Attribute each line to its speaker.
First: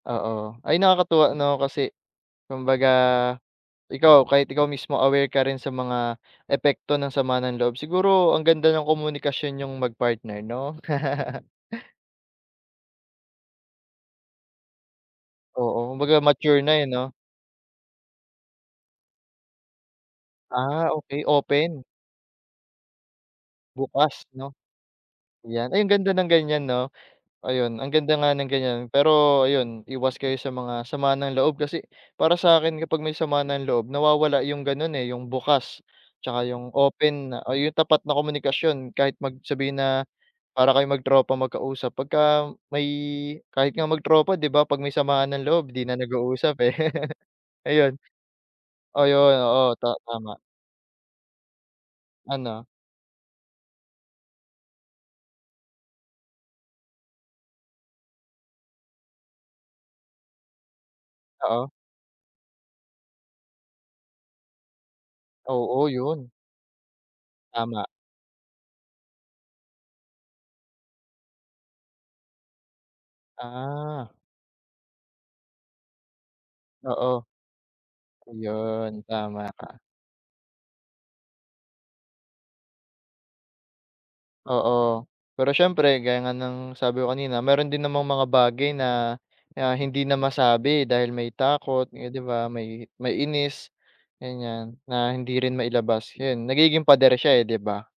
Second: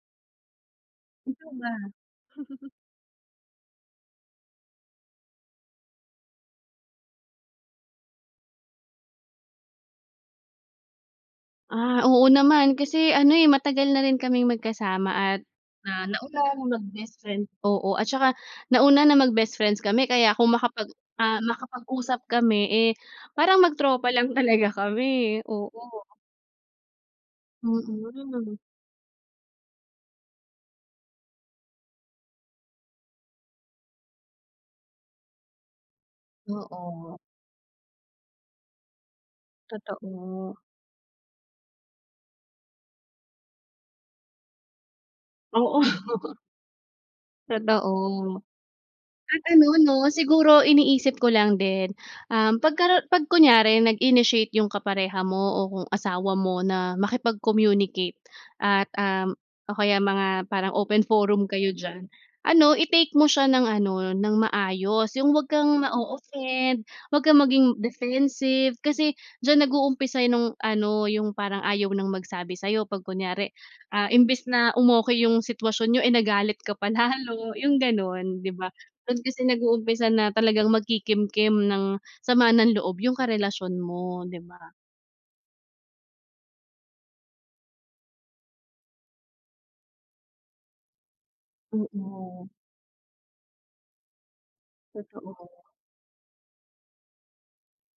Speaker 1: Oo, ay nakakatuwa
Speaker 2: Ikaw
Speaker 1: 'no
Speaker 2: ba?
Speaker 1: kasi kumbaga, ikaw kahit ikaw mismo aware ka rin sa mga epekto ng sama ng loob. Siguro ang ganda ng komunikasyon niyong magpartner 'no?
Speaker 2: Ah oo naman, kasi ano eh matagal na rin kaming magkasama at,
Speaker 1: Oo,
Speaker 2: ah
Speaker 1: kumbaga
Speaker 2: nauna
Speaker 1: mature
Speaker 2: na
Speaker 1: na
Speaker 2: mag
Speaker 1: eh, 'no.
Speaker 2: bestfriend, oo at saka nauna na mag bestfriends kami kaya kung
Speaker 1: Ah,
Speaker 2: makapag,
Speaker 1: okey
Speaker 2: ah
Speaker 1: open.
Speaker 2: makapag-usap kami, eh parang mag tropa
Speaker 1: Bukas
Speaker 2: lang
Speaker 1: 'no,
Speaker 2: talaga kami,
Speaker 1: yan. Ay ang
Speaker 2: oo.
Speaker 1: ganda ng ganiyan 'no. Ayun,
Speaker 2: Mm,
Speaker 1: ang
Speaker 2: 'yun
Speaker 1: ganda nga
Speaker 2: rin
Speaker 1: ng
Speaker 2: ano.
Speaker 1: ganiyan. Pero ayun, iwas kayo sa mga sama ng loob kasi, para sa'kin kapag may sama ng loob nawawala 'yung ganun eh 'yung bukas, 'tsaka 'yung
Speaker 2: Oo.
Speaker 1: open na o 'yung tapat na komunikasyon kahit mag sabihin na,
Speaker 2: Totoo.
Speaker 1: para kayong magtropa magkausap, pagka may kahit nga magtropa 'di ba 'pag may samaan ng loob 'di na
Speaker 2: Oo.
Speaker 1: nag-uusap eh. Ayun,
Speaker 2: Totoo,
Speaker 1: oh 'yun,
Speaker 2: at
Speaker 1: oo
Speaker 2: ano 'no
Speaker 1: ta tama.
Speaker 2: siguro iniisip ko lang din, um,
Speaker 1: Ano?
Speaker 2: 'pag karo 'pag kunyari nag-initiate 'yung kapareha mo o kung asawa mo na makipag-communicate at, um, o kaya mga parang open forum kayo
Speaker 1: Oo.
Speaker 2: diyan. Ano i-take mo siya ng ano ng maayos, 'yung huwag kang
Speaker 1: Oo 'yun.
Speaker 2: ma-o-offend, huwag kang maging
Speaker 1: Tama.
Speaker 2: defensive kasi diyan nag-uumpisa nung ano 'yung parang ayaw ng magsabi sa'yo 'pag kunyari
Speaker 1: Ah.
Speaker 2: ah, imbis na, um, 'yung sitwasyon n'yo ay nagalit ka pa
Speaker 1: Oo.
Speaker 2: lalo 'yung gano'n 'di ba.
Speaker 1: Ayun
Speaker 2: Dun kasi
Speaker 1: tama ka.
Speaker 2: nag-uumpisa na talagang magkikimkim ng sama ng loob 'yung karelasyon mo, 'di ba.
Speaker 1: Oo, pero siyempre gaya nga ng sabi ko kanina, meron din namang mga bagay na na hindi na masabi dahil may
Speaker 2: Mm,
Speaker 1: takot eh 'di
Speaker 2: 'no.
Speaker 1: ba, may may inis, ganiyan na hindi rin
Speaker 2: Totoo.
Speaker 1: mailabas. 'Yun nagiging pader siya eh, 'di ba.